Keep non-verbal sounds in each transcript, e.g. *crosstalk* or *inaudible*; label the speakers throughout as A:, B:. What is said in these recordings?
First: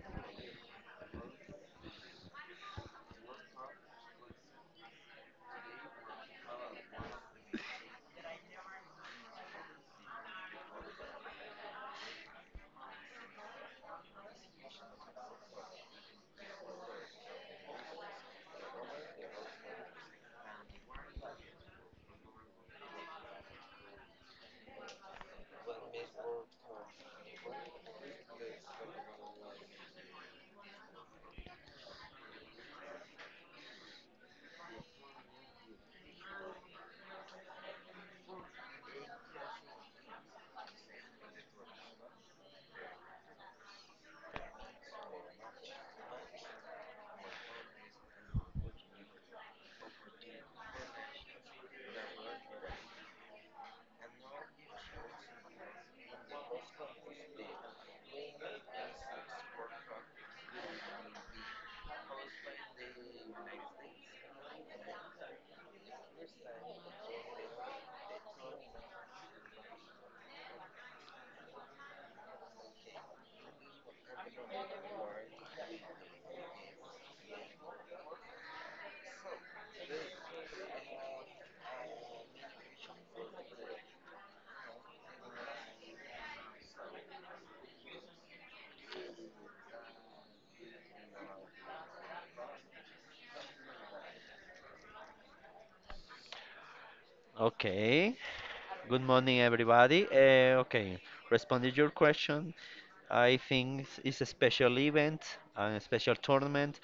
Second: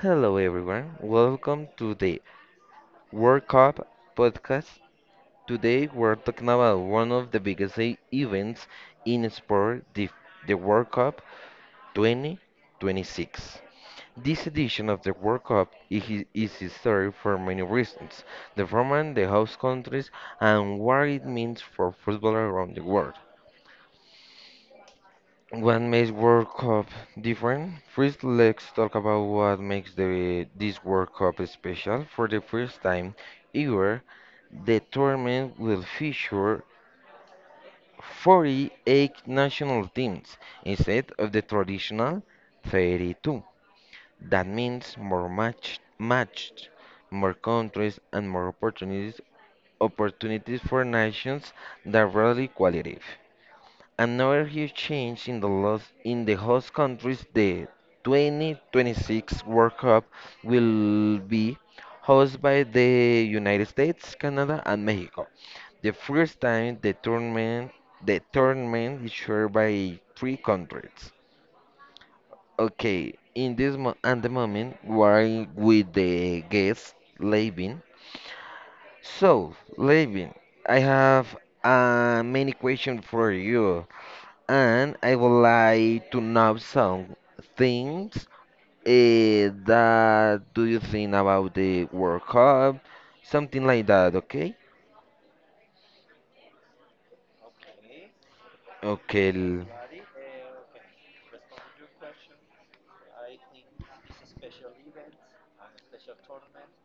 A: Hello, everyone. Welcome to the World Cup podcast. Today, we're talking about one of the biggest events in sport, the World Cup 2026. This edition of the World Cup is, hi- is historic for many reasons: the format, the host countries, and what it means for football around the world. What makes World Cup different? First, let's talk about what makes the this World Cup special. For the first time ever, the tournament will feature 48 national teams instead of the traditional 32. That means more matched, more countries and more opportunities for nations that rarely qualify. Another huge change in the in the host countries, the 2026 World Cup will be hosted by the United States, Canada, and Mexico. The first time the tournament is shared by three countries. Okay, in this mo at the moment we are with the guest Levin. So, Levin, I have many questions for you and I would like to know some things that do you think about the World Cup, something like that, okay?
B: Okay. Good
A: Okay,
B: morning, everybody. Okay, responding to your question, I think it's a special event and a special tournament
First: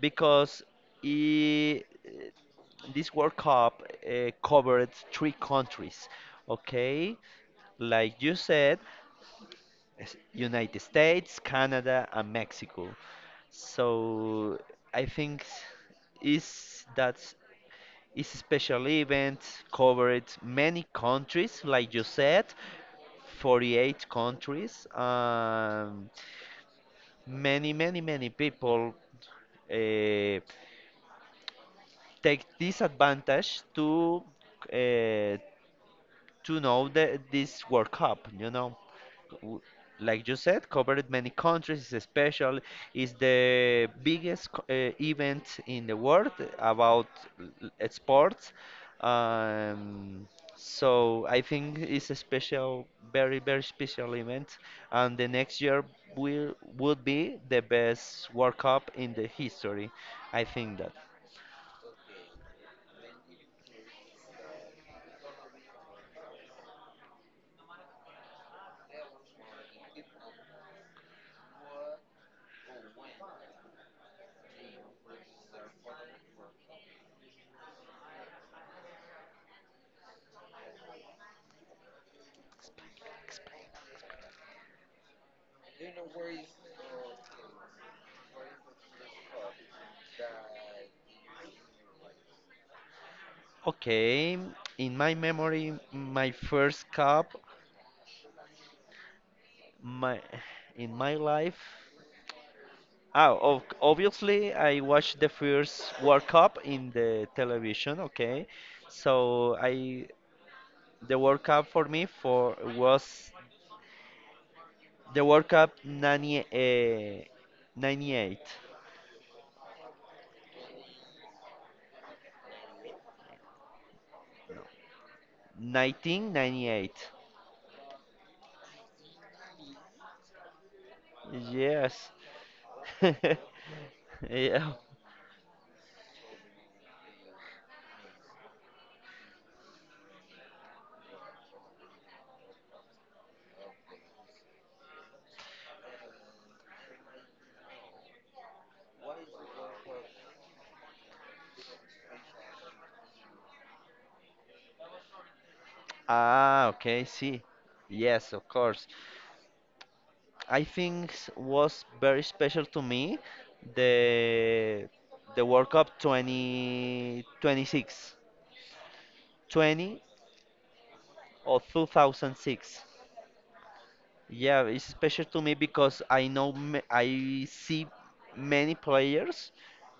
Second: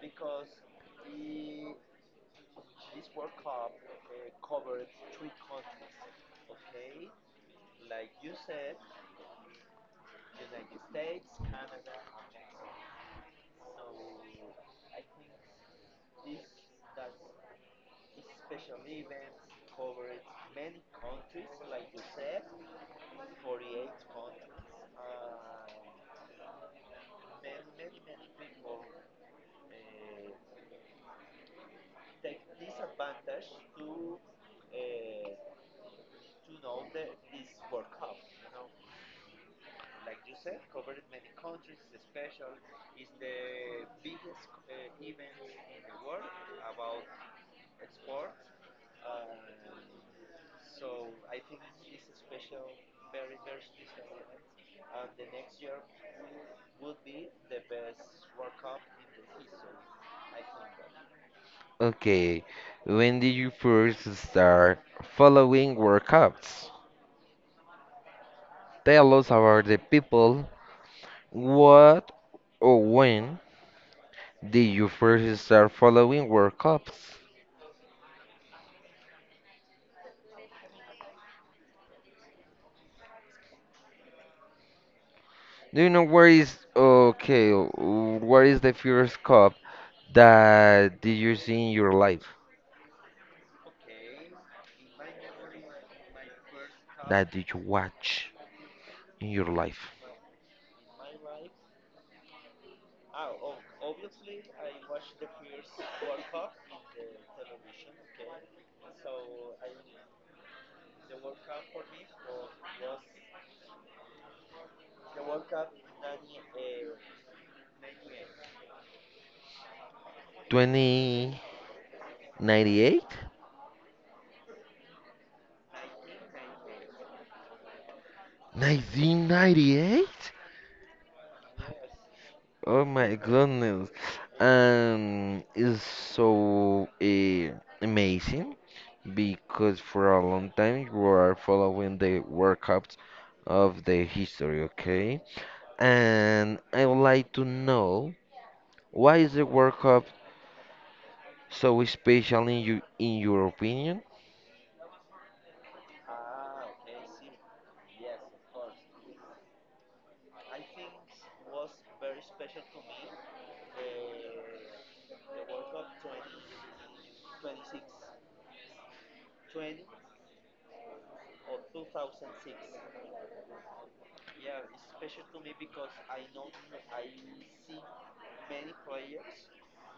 B: because i- this World Cup covered three countries. Okay, like you said, United States, Canada, and Mexico. So I think is that is a special event covered many countries, like you said, 48 countries, many, many, many people uh, take this advantage uh, to know that this World Cup, W- like you said, covered many countries. It's special. It's the biggest event in the world about sports. Um, so I think it's a special, very very special event, and the next year will would be the best World Cup in the history. I think that.
A: okay. When did you first start following World Cups? Tell us about the people. What or when did you first start following World Cups? Do you know where is okay? Where is the first cup that did you see in your life?
B: Okay, in my memory, my first
A: That
B: cup.
A: did you watch in your life?
B: My in my life, oh, ob obviously I watched the first World Cup in the television. Okay, so I the World Cup for me for was the World Cup 90, 98,
A: 2098?
B: 1998.
A: 1998?
B: Yes.
A: Oh my
B: *laughs*
A: goodness.
B: Yeah.
A: It's so amazing because for a long time you are following the World Cups of the history, okay? And I would like to know why is the World Cup so special in your opinion?
B: Ah, okay, see. Yes, of course. I think was very special to me the the World Cup 2026 20 or 2006. Yeah, it's special to me because I know I see many players,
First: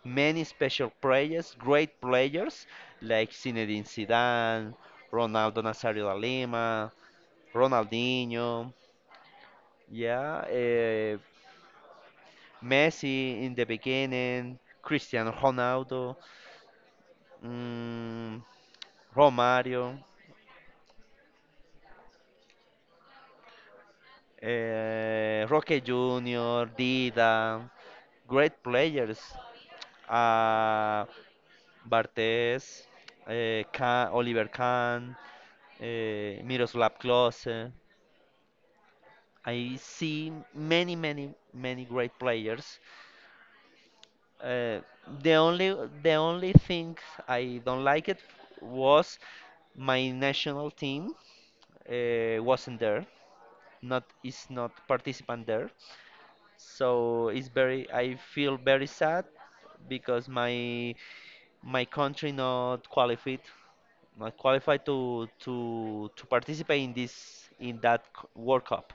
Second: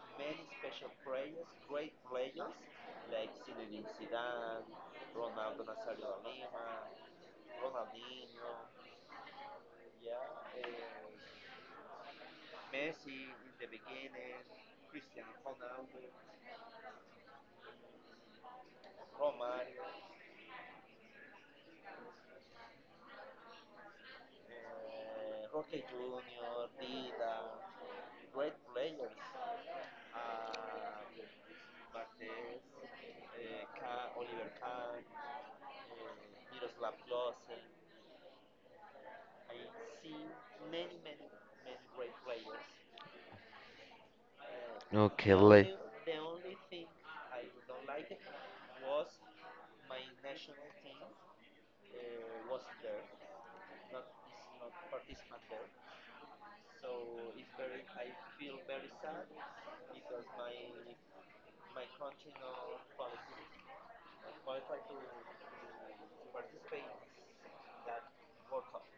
B: many special players, great players like Zinedine Zidane, Ronaldo Nazario da Lima, Ronaldinho. Yeah, Messi in the beginning, Cristiano Ronaldo, mm, Romario, Roque Junior, Dida, great players. Uh, Bartes, Oliver Kahn, Miroslav Klose. I see many, many, many great players. Uh,
A: Okay,
B: the
A: le
B: only, the only thing I don't like it was my national team wasn't there, not participant there, so it's very I feel very sad because my country not qualified, to to participate in this, in that World Cup.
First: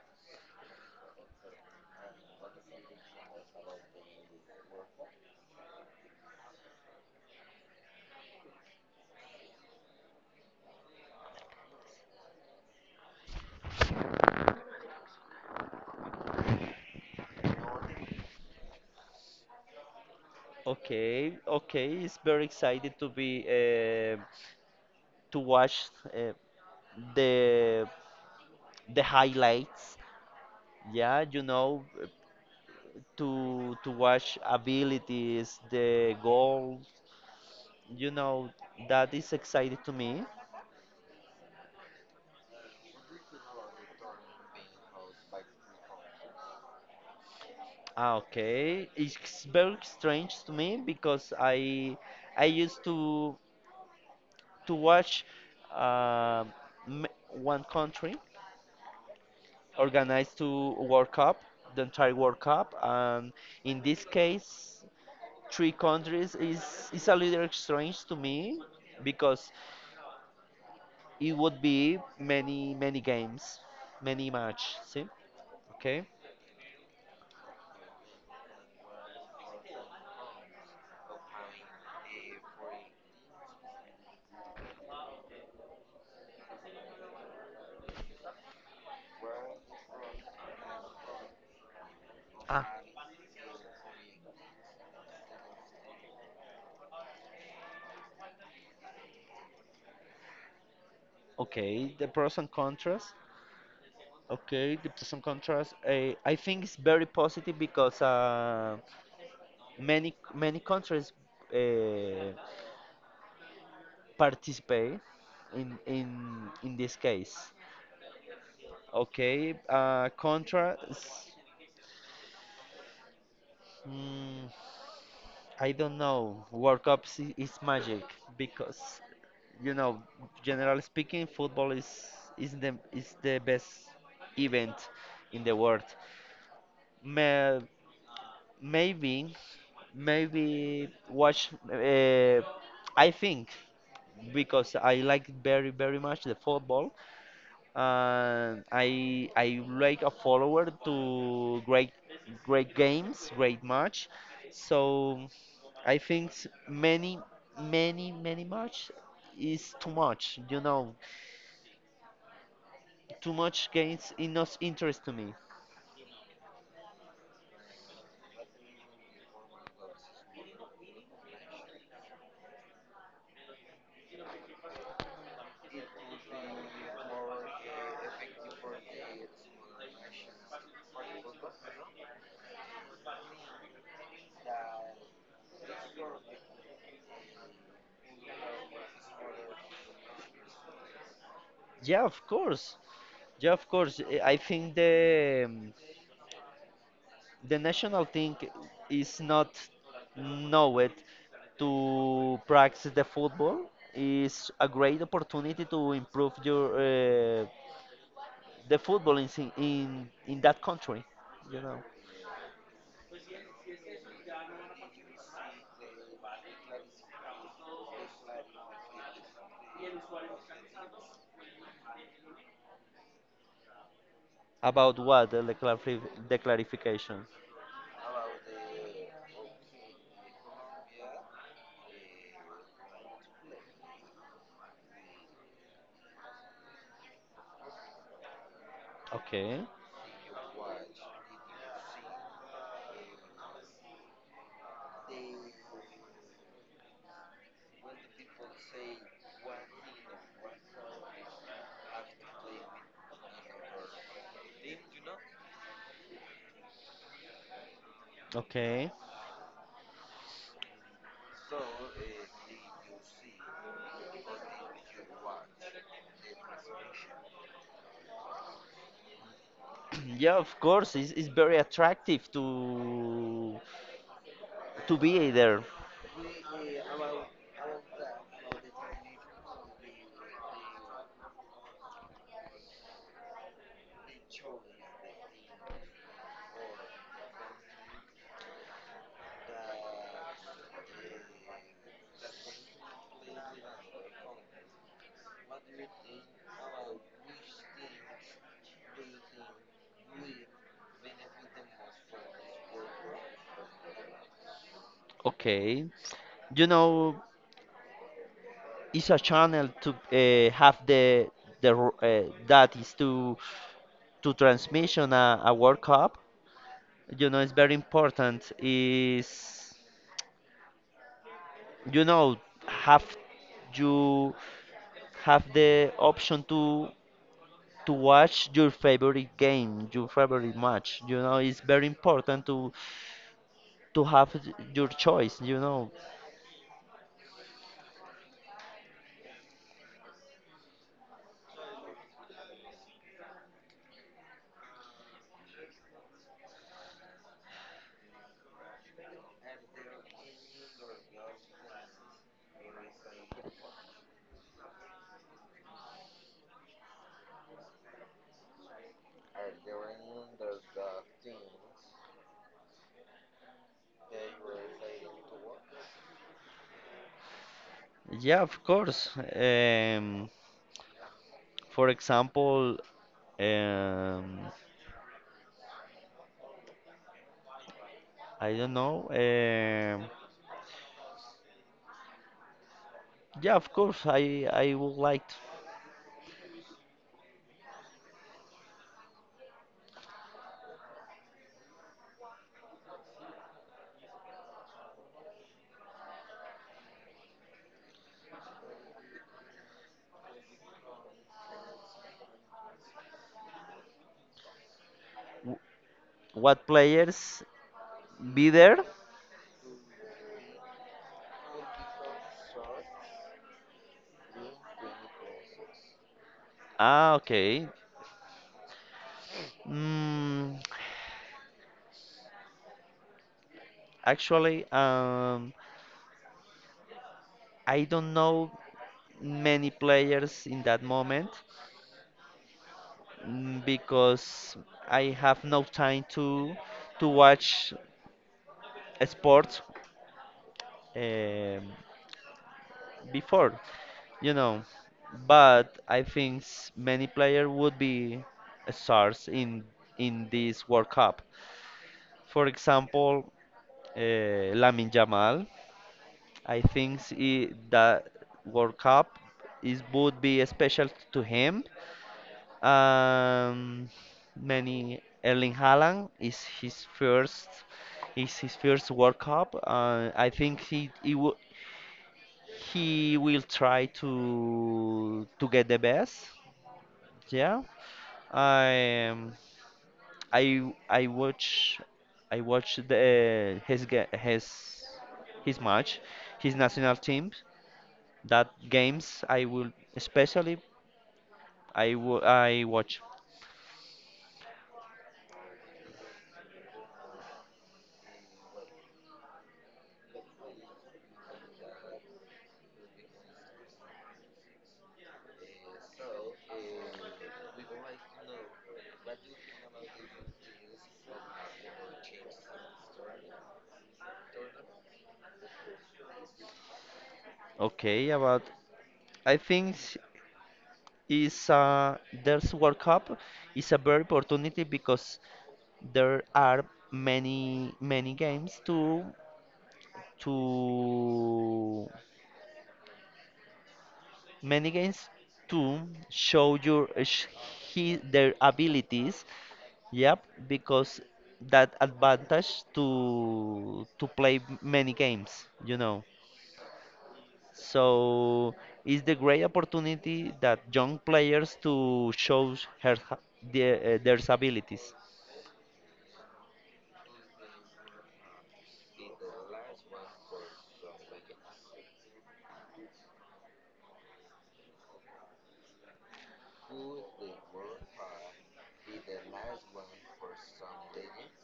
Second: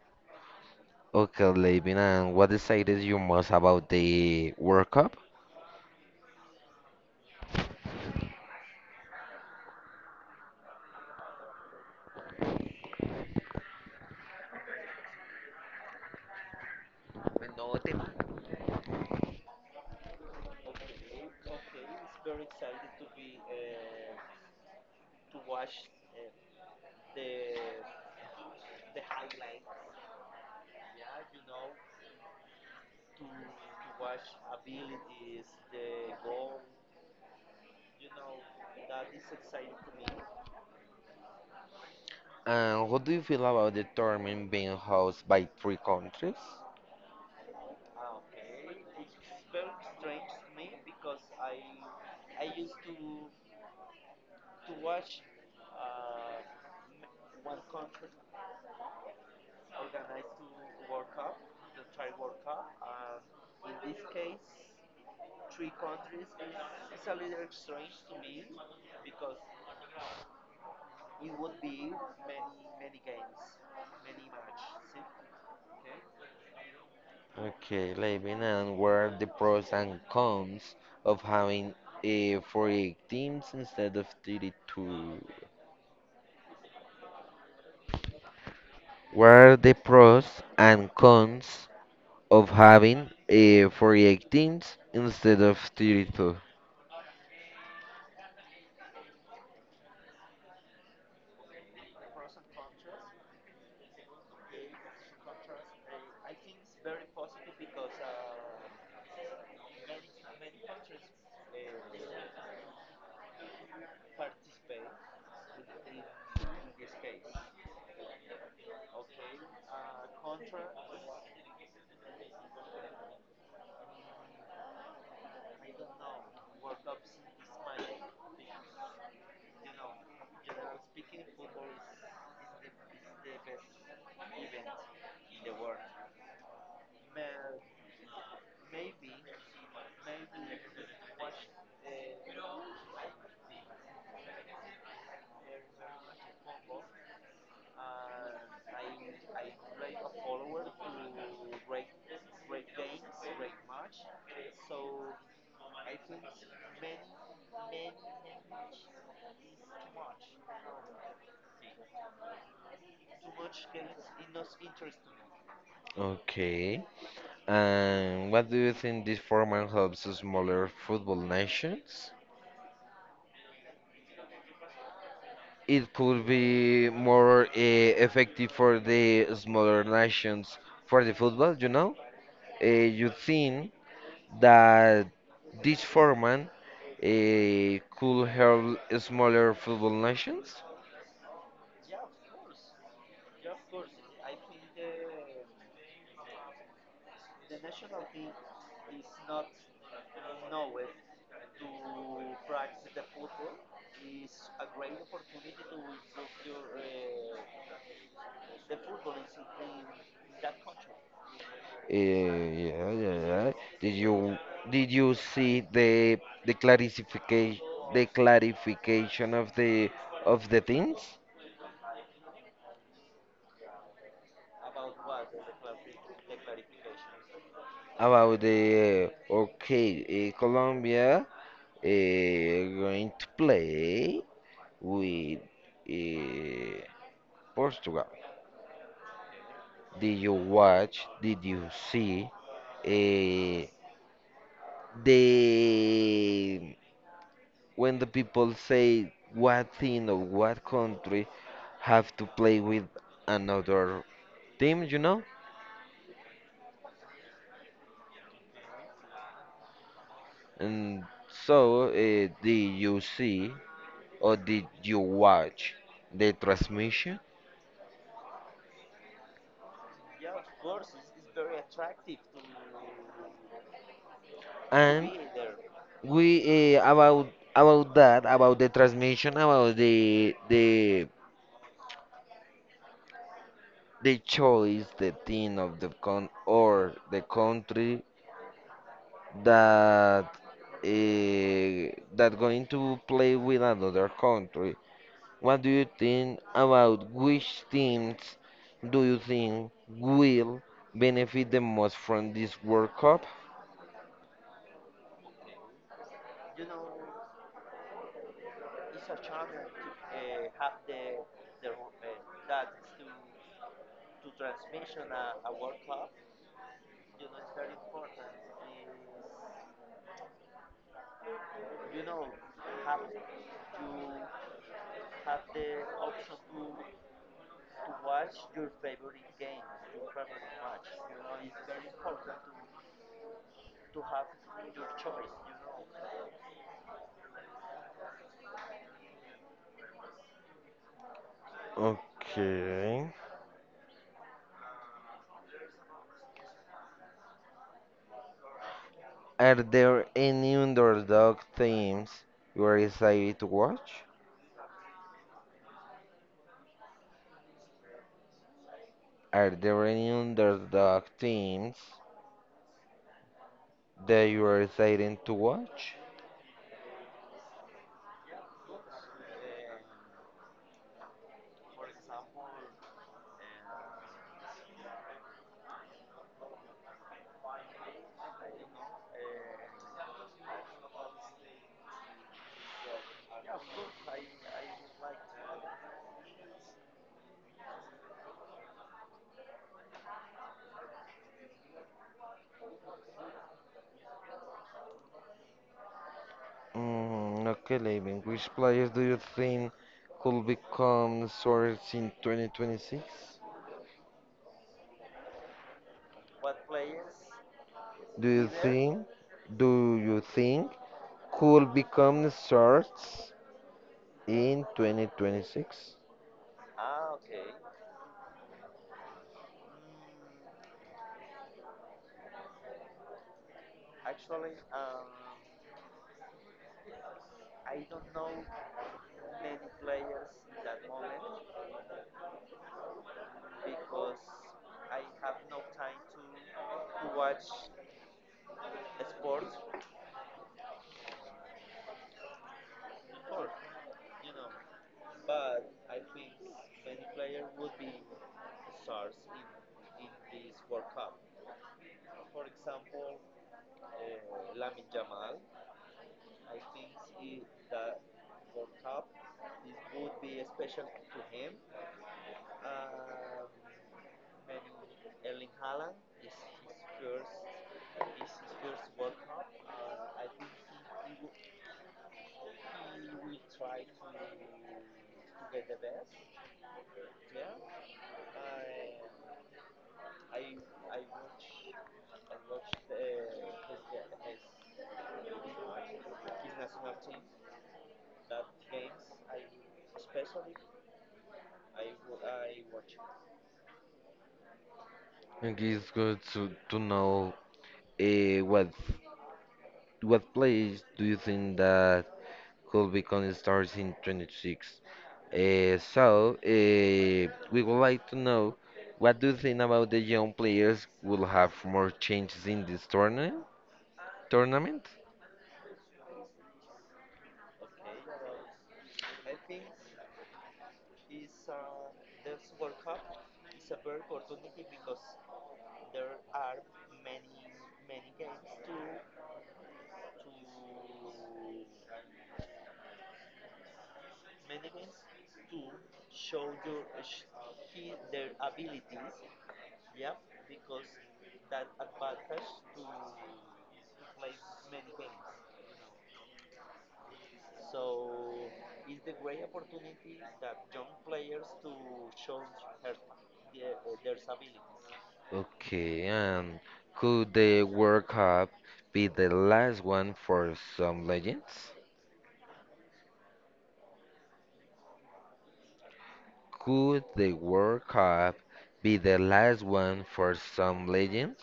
A: Okay, Levin, and what decided you most about the World Cup?
B: Okay, okay, it's very excited to be uh, to watch uh, the the highlights, yeah, to watch abilities, the goals. You know, that is exciting to me.
A: And what do you feel about the tournament being hosted by three countries?
B: Ah, okay, it's very strange to me because I used to watch uh, one country organized to World Cup, the entire World Cup, and in this case, three countries is a little strange to me because it would be many many games, many match. See, okay,
A: Okay, Levin, and what are the pros and cons of having 48 teams instead of 32? What are the pros and cons of
B: ah,
A: having 48 instead of 32?
B: okay, the pros and contras. Okay, give to some contrast. I think it's very positive because many many countries uh, participate in in in this case. Okay, contra. Mm, I don't know. World Cup is magic because, you know, generally speaking, football is the best event in the world. Me, Maybe, maybe watch. I think because I like very very much the football, and I like a follower to great great games, great match. So I think many many many match is too much. You know, too much games is not interest to me.
A: Okay. And what do you think this format helps smaller football nations? It could be more effective for the smaller nations for the football, you know? You think that this format could help smaller football nations?
B: Yeah, of course. Yeah, of course. I think the national thing is not knowed to practice the football, is a great opportunity to improve your the football in that country, you know
A: Yeah, yeah, yeah. Did you did you see the clarification of the things
B: about what, the clarification.
A: about the okay, Colombia going to play with uh, Portugal?
B: Okay,
A: Did you watch? Did you see uh, the when the people say what team or what country have to play with another team, you know?
B: okay.
A: And so, did you see or did you watch the transmission?
B: *clears throat* Yeah, of course, it's very attractive to
A: And
B: be there.
A: we about about the transmission, about the choice, the team of the con or the country that that going to play with another country. What do you think about which teams do you think will benefit the most from this World Cup?
B: Okay, you know it's a channel to have the that is, to transmission a World Cup. You know, it's very important. Is you know have you have the option to watch your favorite game, your favorite match. You know, it's very important to have your choice. You know,
A: Okay. Are there any underdog teams you are excited to watch? Are there any underdog teams that you are excited to watch?
B: yeah, of course. Um, for example, um, I don't know. Yeah of course. I would like to.
A: Okay, Levin. Which players do you think could become stars in 2026?
B: w- What players
A: Do you
B: be there?
A: think? Do you think could become stars in 2026?
B: Ah, okay. Mm, actually, I don't know many players in that moment, because I have no time to watch sports, um, before, you know. But I think many players would be stars in this World Cup. For example, Lamine Yamal. I think that World Cup is would be special to him. Um, many Erling Haaland is his first, World Cup. I think he will try to get the best. Yeah. I I watch I watched the his his match, his national team. That games I will especially, I watch.
A: I think it's good to know. What? What place do you think that could become stars in 26? So, we would like to know what do you think about the young players will have more changes in this tournament?
B: Okay, about, I think is there's World Cup is a very opportunity because there are many many games to to many games too show your their abilities. Yep, because that advantage to play many games, you know. So it's the great opportunity that young players to show her, their abilities.
A: Okay, and could the World Cup be the last one for some legends? Could the World Cup be the last one for some legends?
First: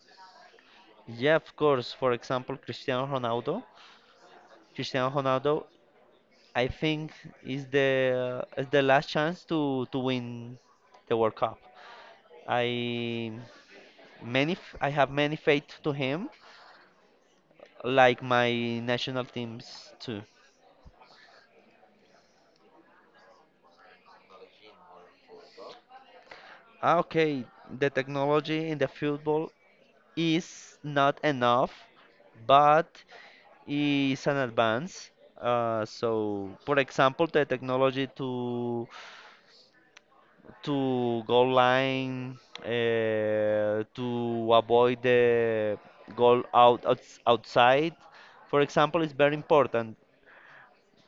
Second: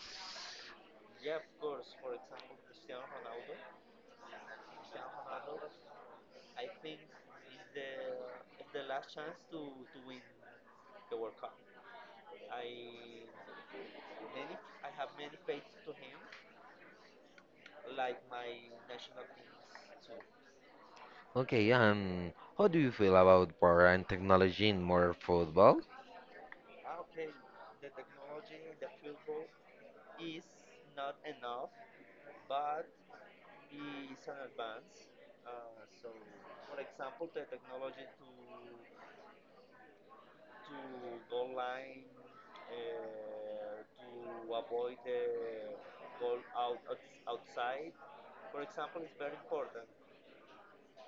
B: Yeah, of course. For example, Cristiano Ronaldo. Cristiano Ronaldo, I think, is the last chance to win the World Cup. I I have many faith to him, like my national teams too.
A: Okay, how do you feel about power and technology in more football?
B: Ah, okay, the technology in the football is not enough, but is an advance. So, for example, the technology to goal line, to avoid the goal out, outside, for example, is very important.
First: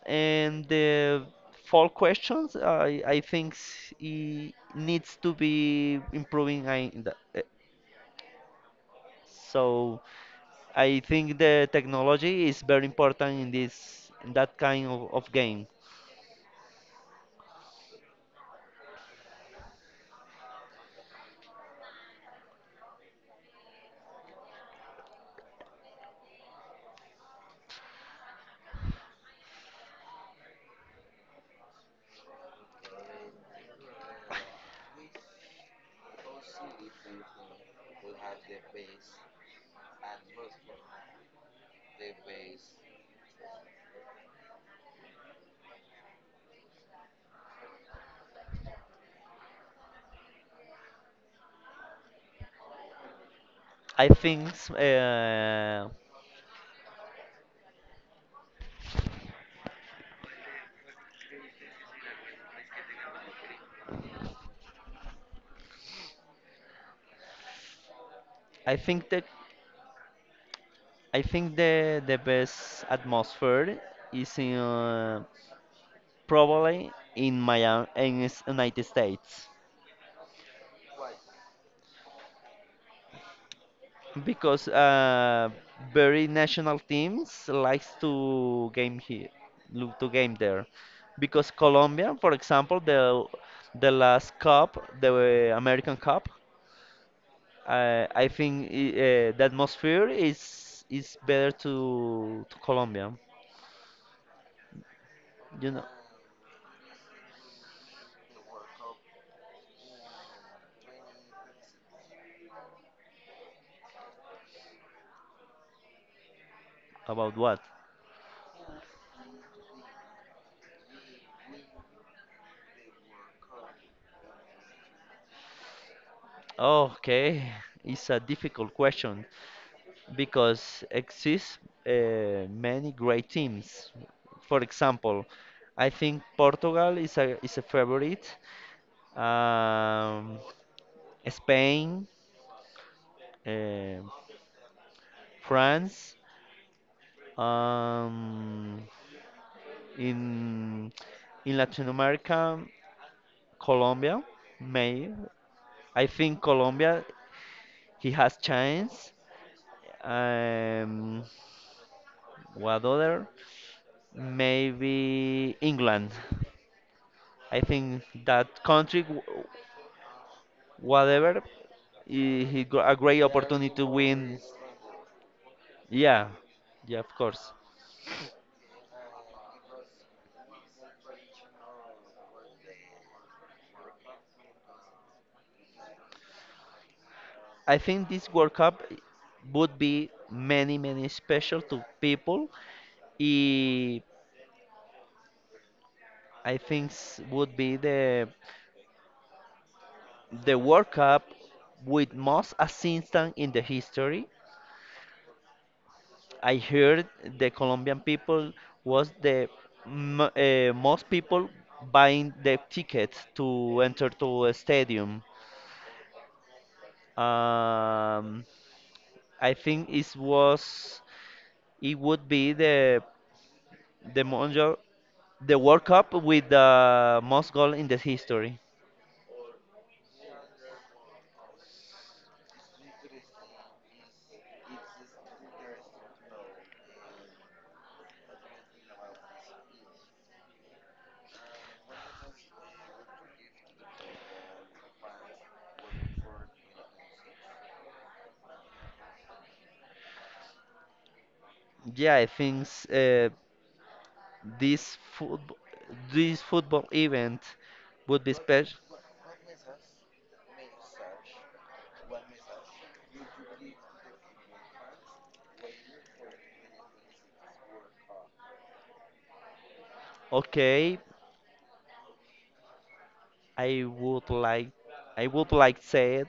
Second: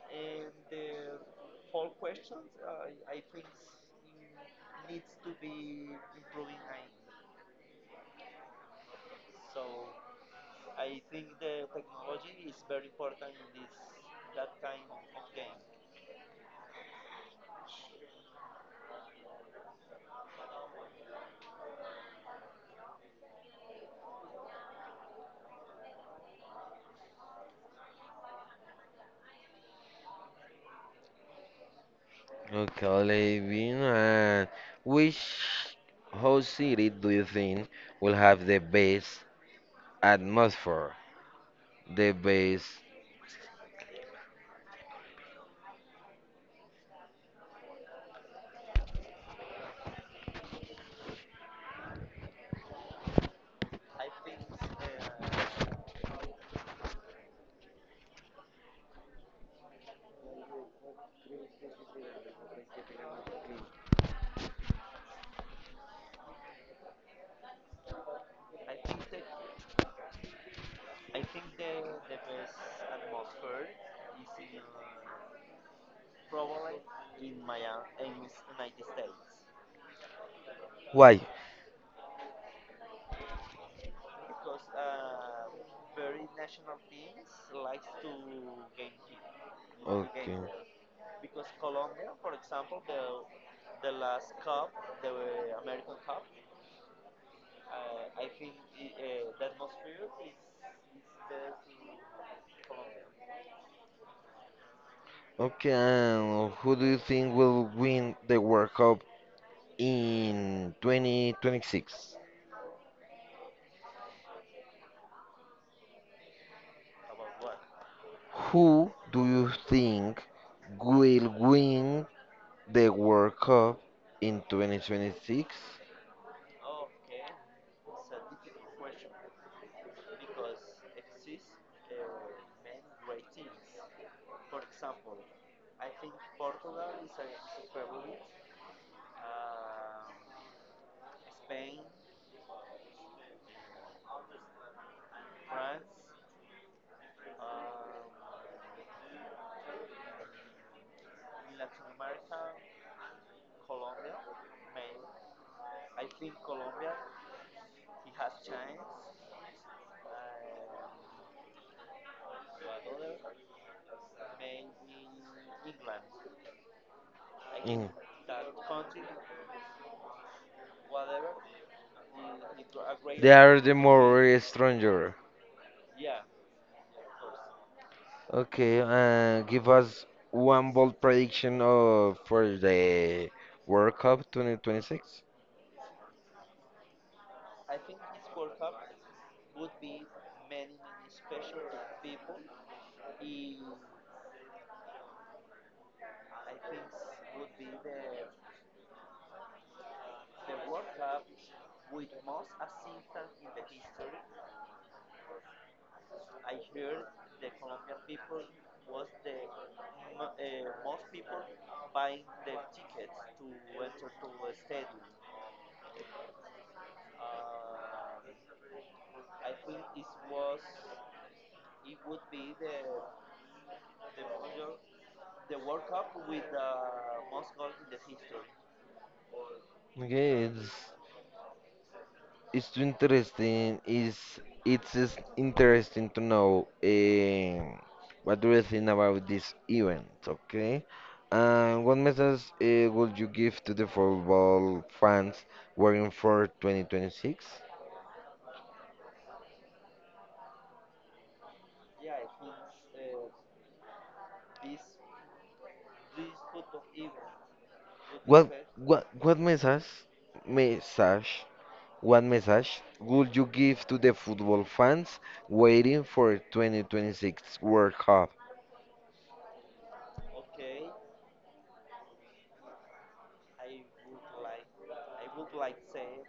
B: And the fall questions, I think it needs to be improving. I, in the- eh, so I think the technology is very important in this, in that kind of game.
A: Okay, Levin, which whole city do you think will have the best atmosphere? The best.
B: I think that I think the best atmosphere is in probably in Miami in United States.
A: Why?
B: Because very national teams likes to game here, look to game
A: Okay.
B: there, because Colombia, for example, the last cup, the American Cup, I think the atmosphere is better to Colombia.
A: Okay,
B: You know
A: and who do you think will win the World Cup in 2026?
B: about what?
A: Who do you think will win the World Cup in 2026?
B: Okay, it's a difficult question, because exist many great teams. For example, I think Portugal is a favorite. Um, Spain, uh, France. Um, in Latin America, Colombia. May, I think Colombia he has chance. Um, what other? Maybe England. I
A: In-
B: think that country, whatever, he got a great
A: They are
B: opportunity
A: the
B: to win.
A: more stronger.
B: Yeah, yeah, of course.
A: Okay, give us one bold prediction of for the World Cup 2026.
B: I think this World Cup would be many, many special to people. I I think would be the World Cup with most assistance in the history. I heard the Colombian people was the m most people buying the tickets to enter to a stadium. Um, I think it was, it would be the Mondial, the World Cup with the most goal in the history.
A: Okay, it's too interesting. Is it's just interesting to know what do you think about this event, okay? And what message would you give to the football fans working for 2026?
B: Yeah, I think this football this football event would be
A: What
B: special.
A: what what message message what message would you give to the football fans waiting for 2026 World Cup?
B: Okay, I would like, say it,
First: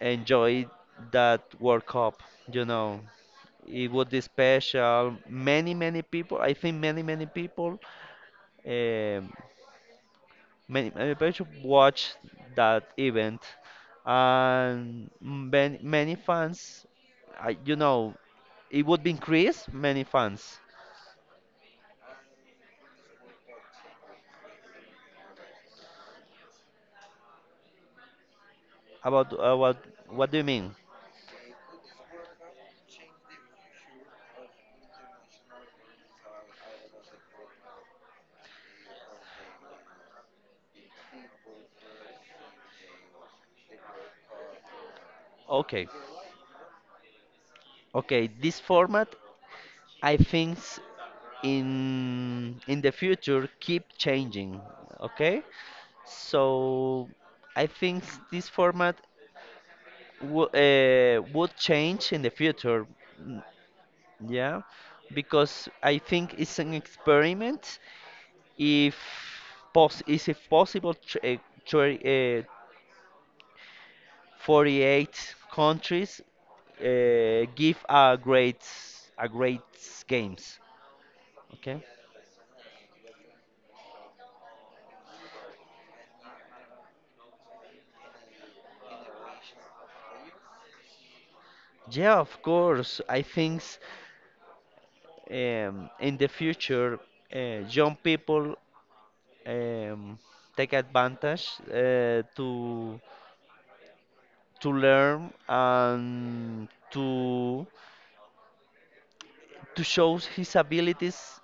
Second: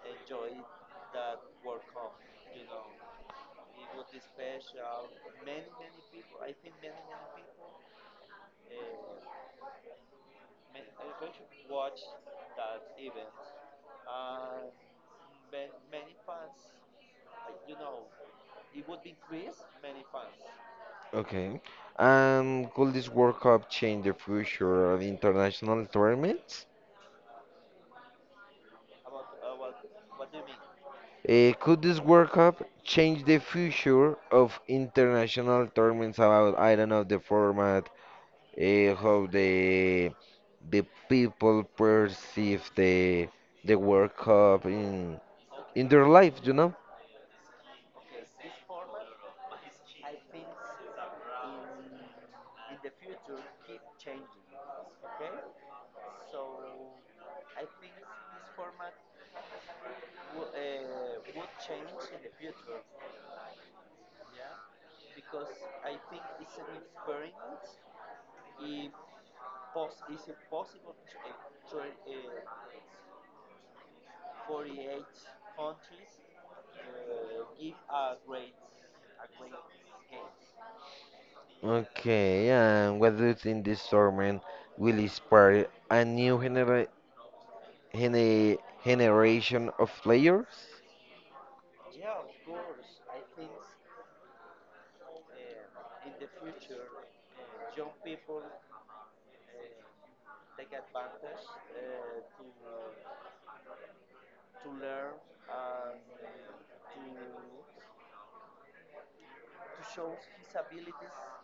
B: enjoy that World Cup, you know. It would be special. Many, many people, I think um, many, many people watch that event. And many, many fans, you know, it would be increase many fans.
A: Okay. And could this World Cup change the future of international tournaments?
B: About, what do you mean?
A: Could this World Cup change the future of international tournaments about, I don't know, the format, how the people perceive the World Cup
B: Okay.
A: in their life, you know?
B: Okay, this format, I think, in the future keep changing. Okay, so I think this format w would change in the future. mm, Yeah because I think it's an experiment. If pos is it possible, tr- uh, 48 countries give a great, a great games. Okay.
A: Okay, and what do you think this tournament will inspire a new gene generation of players?
B: Yeah, of course. I think, in the future, young people, um, take advantage to learn and to show his abilities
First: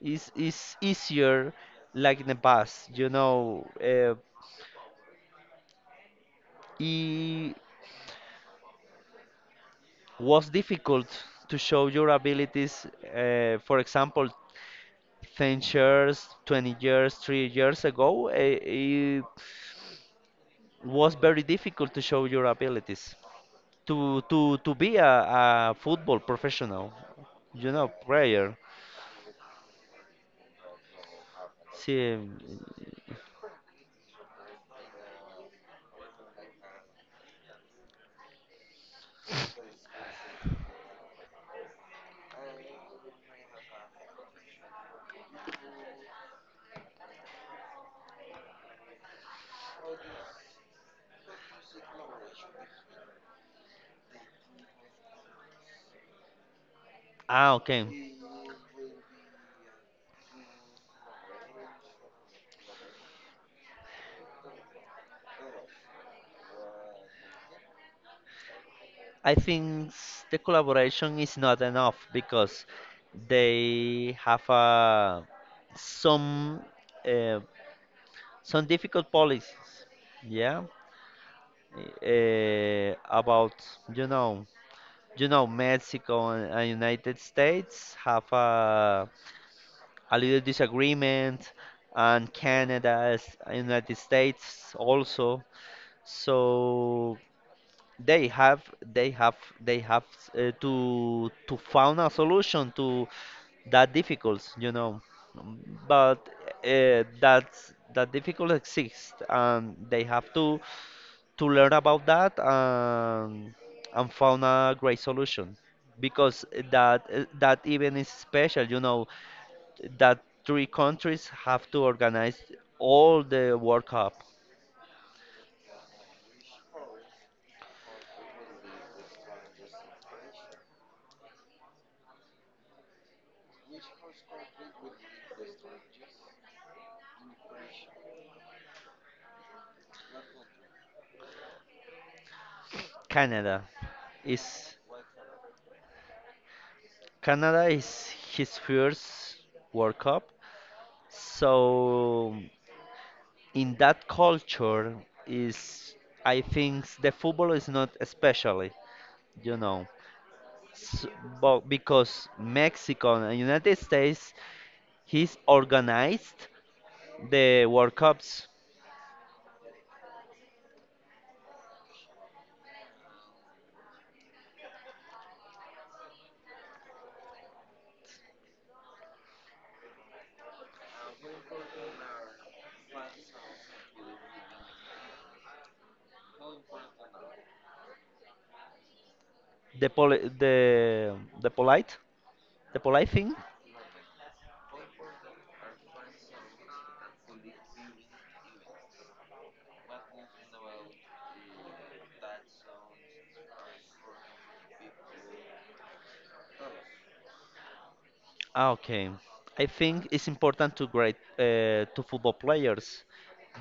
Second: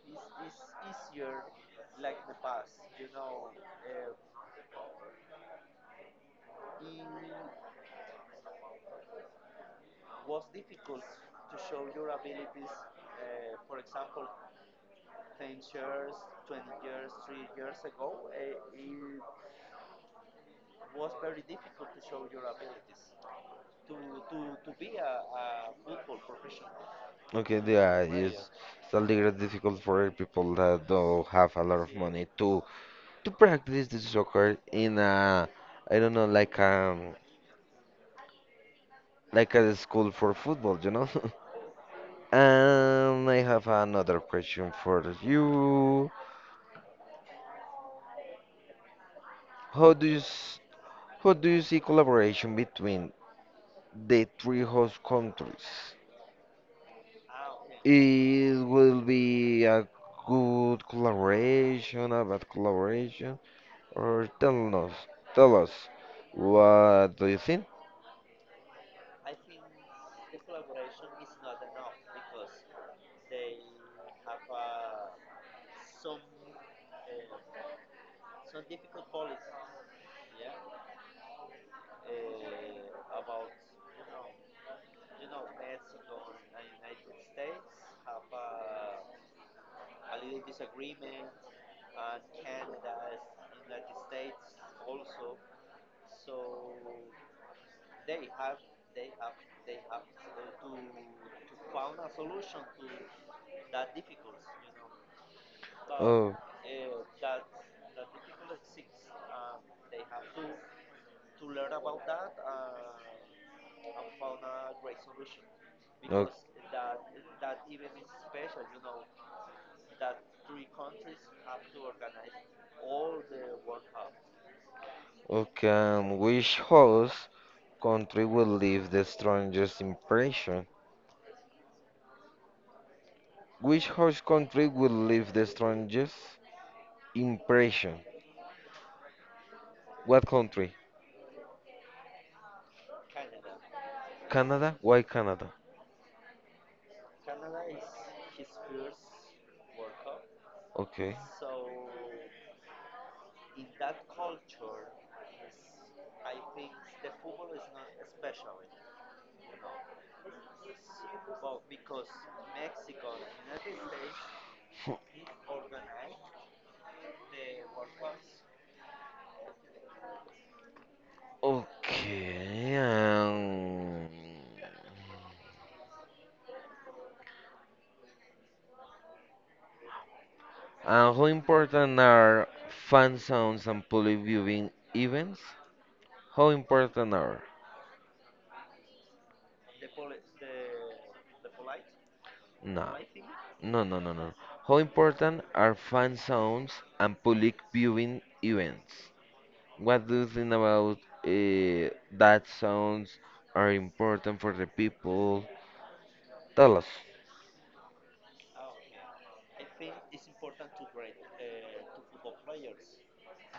B: is easier like in the past. You know, it was difficult to show your abilities. For example, 10 years, 20 years, 3 years ago, it was very difficult to show your abilities. To to be a football professional,
A: Okay,
B: you know,
A: yeah, it's
B: player.
A: something that's difficult for people that don't have a lot of
B: See,
A: money to practice the soccer in a, I don't know, like a school for football, you know. *laughs* And I have another question for you. How do you s- how do you see collaboration between the three host countries?
B: ah, okay.
A: It will be a good collaboration, a bad collaboration. Or tell us, what do you think?
B: I think the collaboration is not enough because they have some uh, some difficult policies. Yeah, about, you know, you know Mexico and United States have a little disagreement, and Canada, United States also. So they have, they have they have to found a solution to that difficult, you know. Um, But
A: Oh,
B: that's, that difficult exists, and they have to learn about that, and found a great solution
A: o-
B: because that, that even is special, you know, that three countries have to organize all the World Cup.
A: okay. Which host country will leave the strongest impression? Which host country will leave the strongest impression? What country?
B: Canada is
A: Canada? Why Canada?
B: Canada is his first World Cup,
A: Okay. *laughs*
B: so in that culture is, I think the football is not especially, you know, S but because Mexico and United States he's organized the World Cups,
A: Okay. And how important are fan sounds and public viewing events? How important are
B: the poli- the the polite, the
A: No,
B: polite thing.
A: no. How important are fan zones and public viewing events? What do you think about uh, that sounds are important for the people? Tell us.
B: Ah, okay, I think it's important to grade, to football players,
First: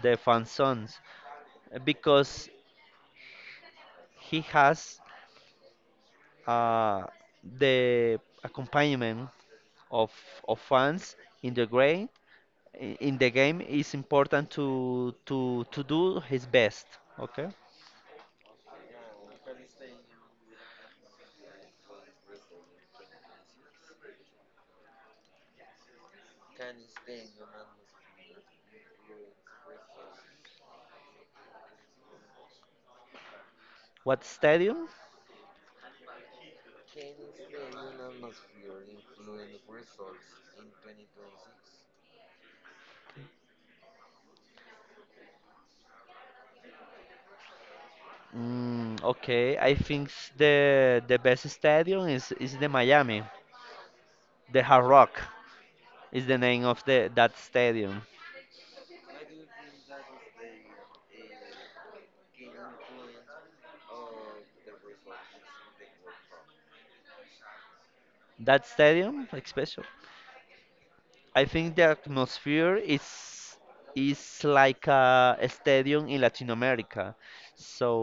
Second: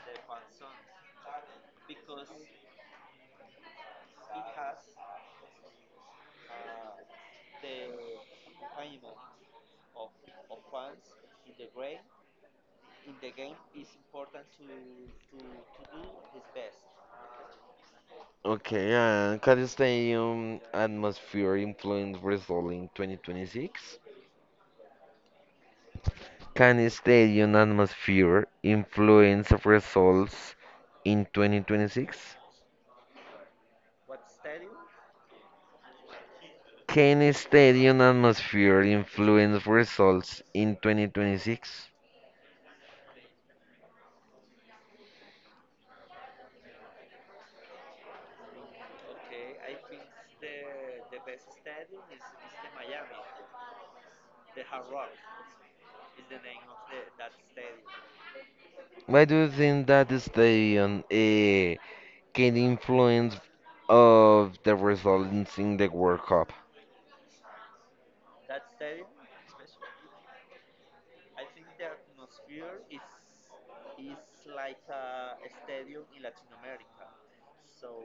B: the fan zones, because he has, uh, the accompaniment of of fans in the grade, in the game. It's important to to do his best. Okay,
A: Okay, and can the stadium atmosphere influence result in 2026? Can the stadium atmosphere influence results in 2026?
B: what stadium?
A: Can stadium atmosphere influence results in 2026?
B: Okay, I think the best stadium is the Miami, the Hard Rock is the name of the, that stadium.
A: Why do you think that the stadium can influence of the results in the World Cup?
B: That stadium like special. I think the atmosphere is like a stadium in Latin America. So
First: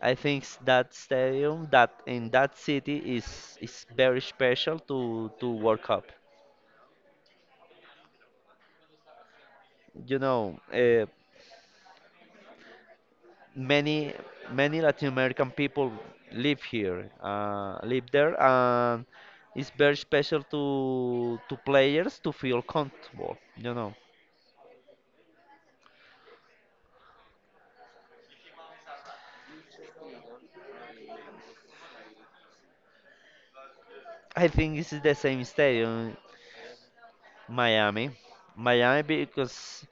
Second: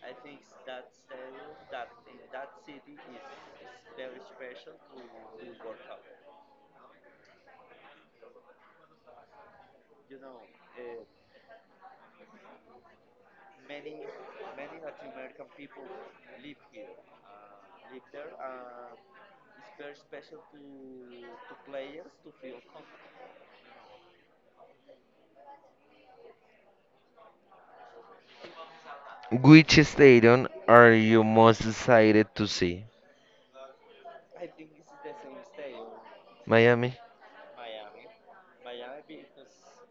B: I think that stadium, that in that city is very special to World Cup. You know, many many Latin American people live here, live there, and it's very special to players to feel comfortable, you know.
A: Which stadium are you most excited to see?
B: I think this is the same stadium,
A: Miami.
B: Miami. Miami because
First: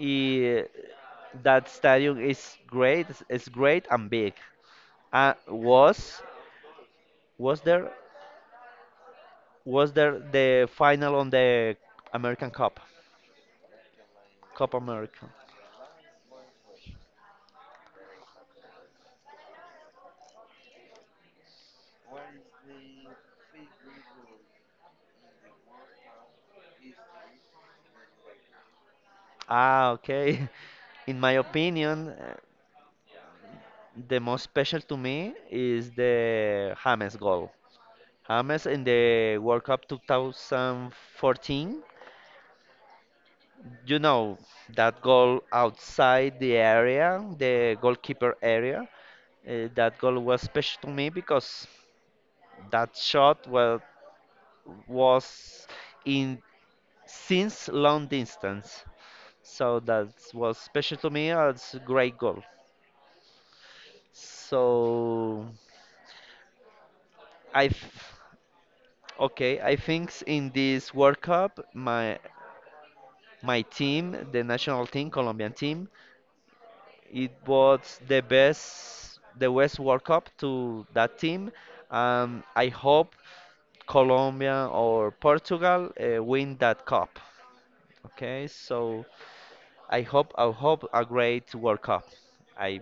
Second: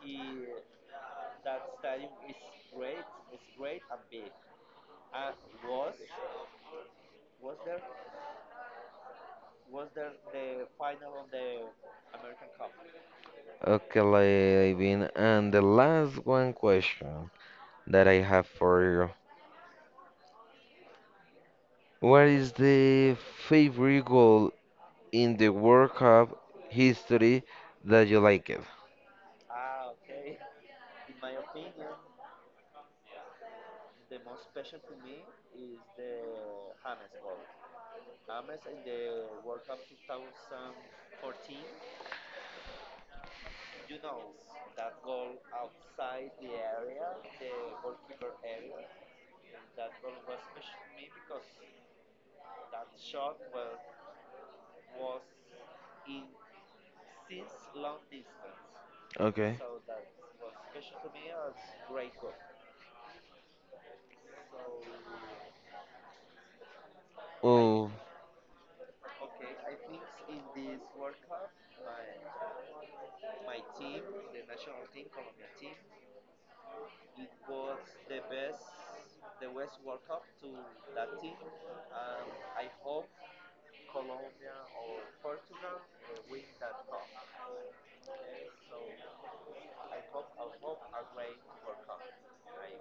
B: i- that stadium is great. It's great and big. Uh, was was there was there the final on the American Cup,
A: Okay,
B: Cup
A: Levin.
B: America?
A: And the last one question that I have for you. What is the favorite goal in the World Cup history that you like it?
B: Ah, okay. *laughs* In my opinion, the most special to me is the James goal. James in the World Cup 2014, you know, that goal outside the area, the goalkeeper area, that goal was special to me because that shot was in since long distance.
A: Okay.
B: So that was special to me. It's a great goal. So, I,
A: Oh,
B: okay, I think in this World Cup, my team, the national team, Colombian team, it was the best World Cup to that team. I hope Colombia or Portugal win that cup. Okay, so I hope a great World Cup. I,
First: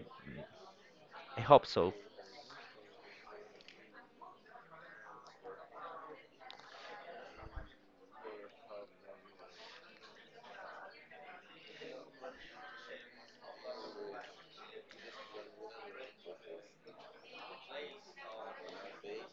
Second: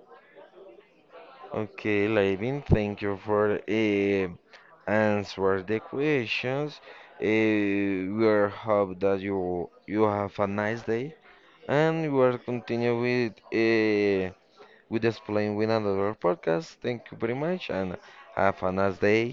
B: I hope so.
A: okay, Levin, thank you for answer the questions. We are hope that you have a nice day, and we will continue with explain with another podcast. Thank you very much, and have a nice day.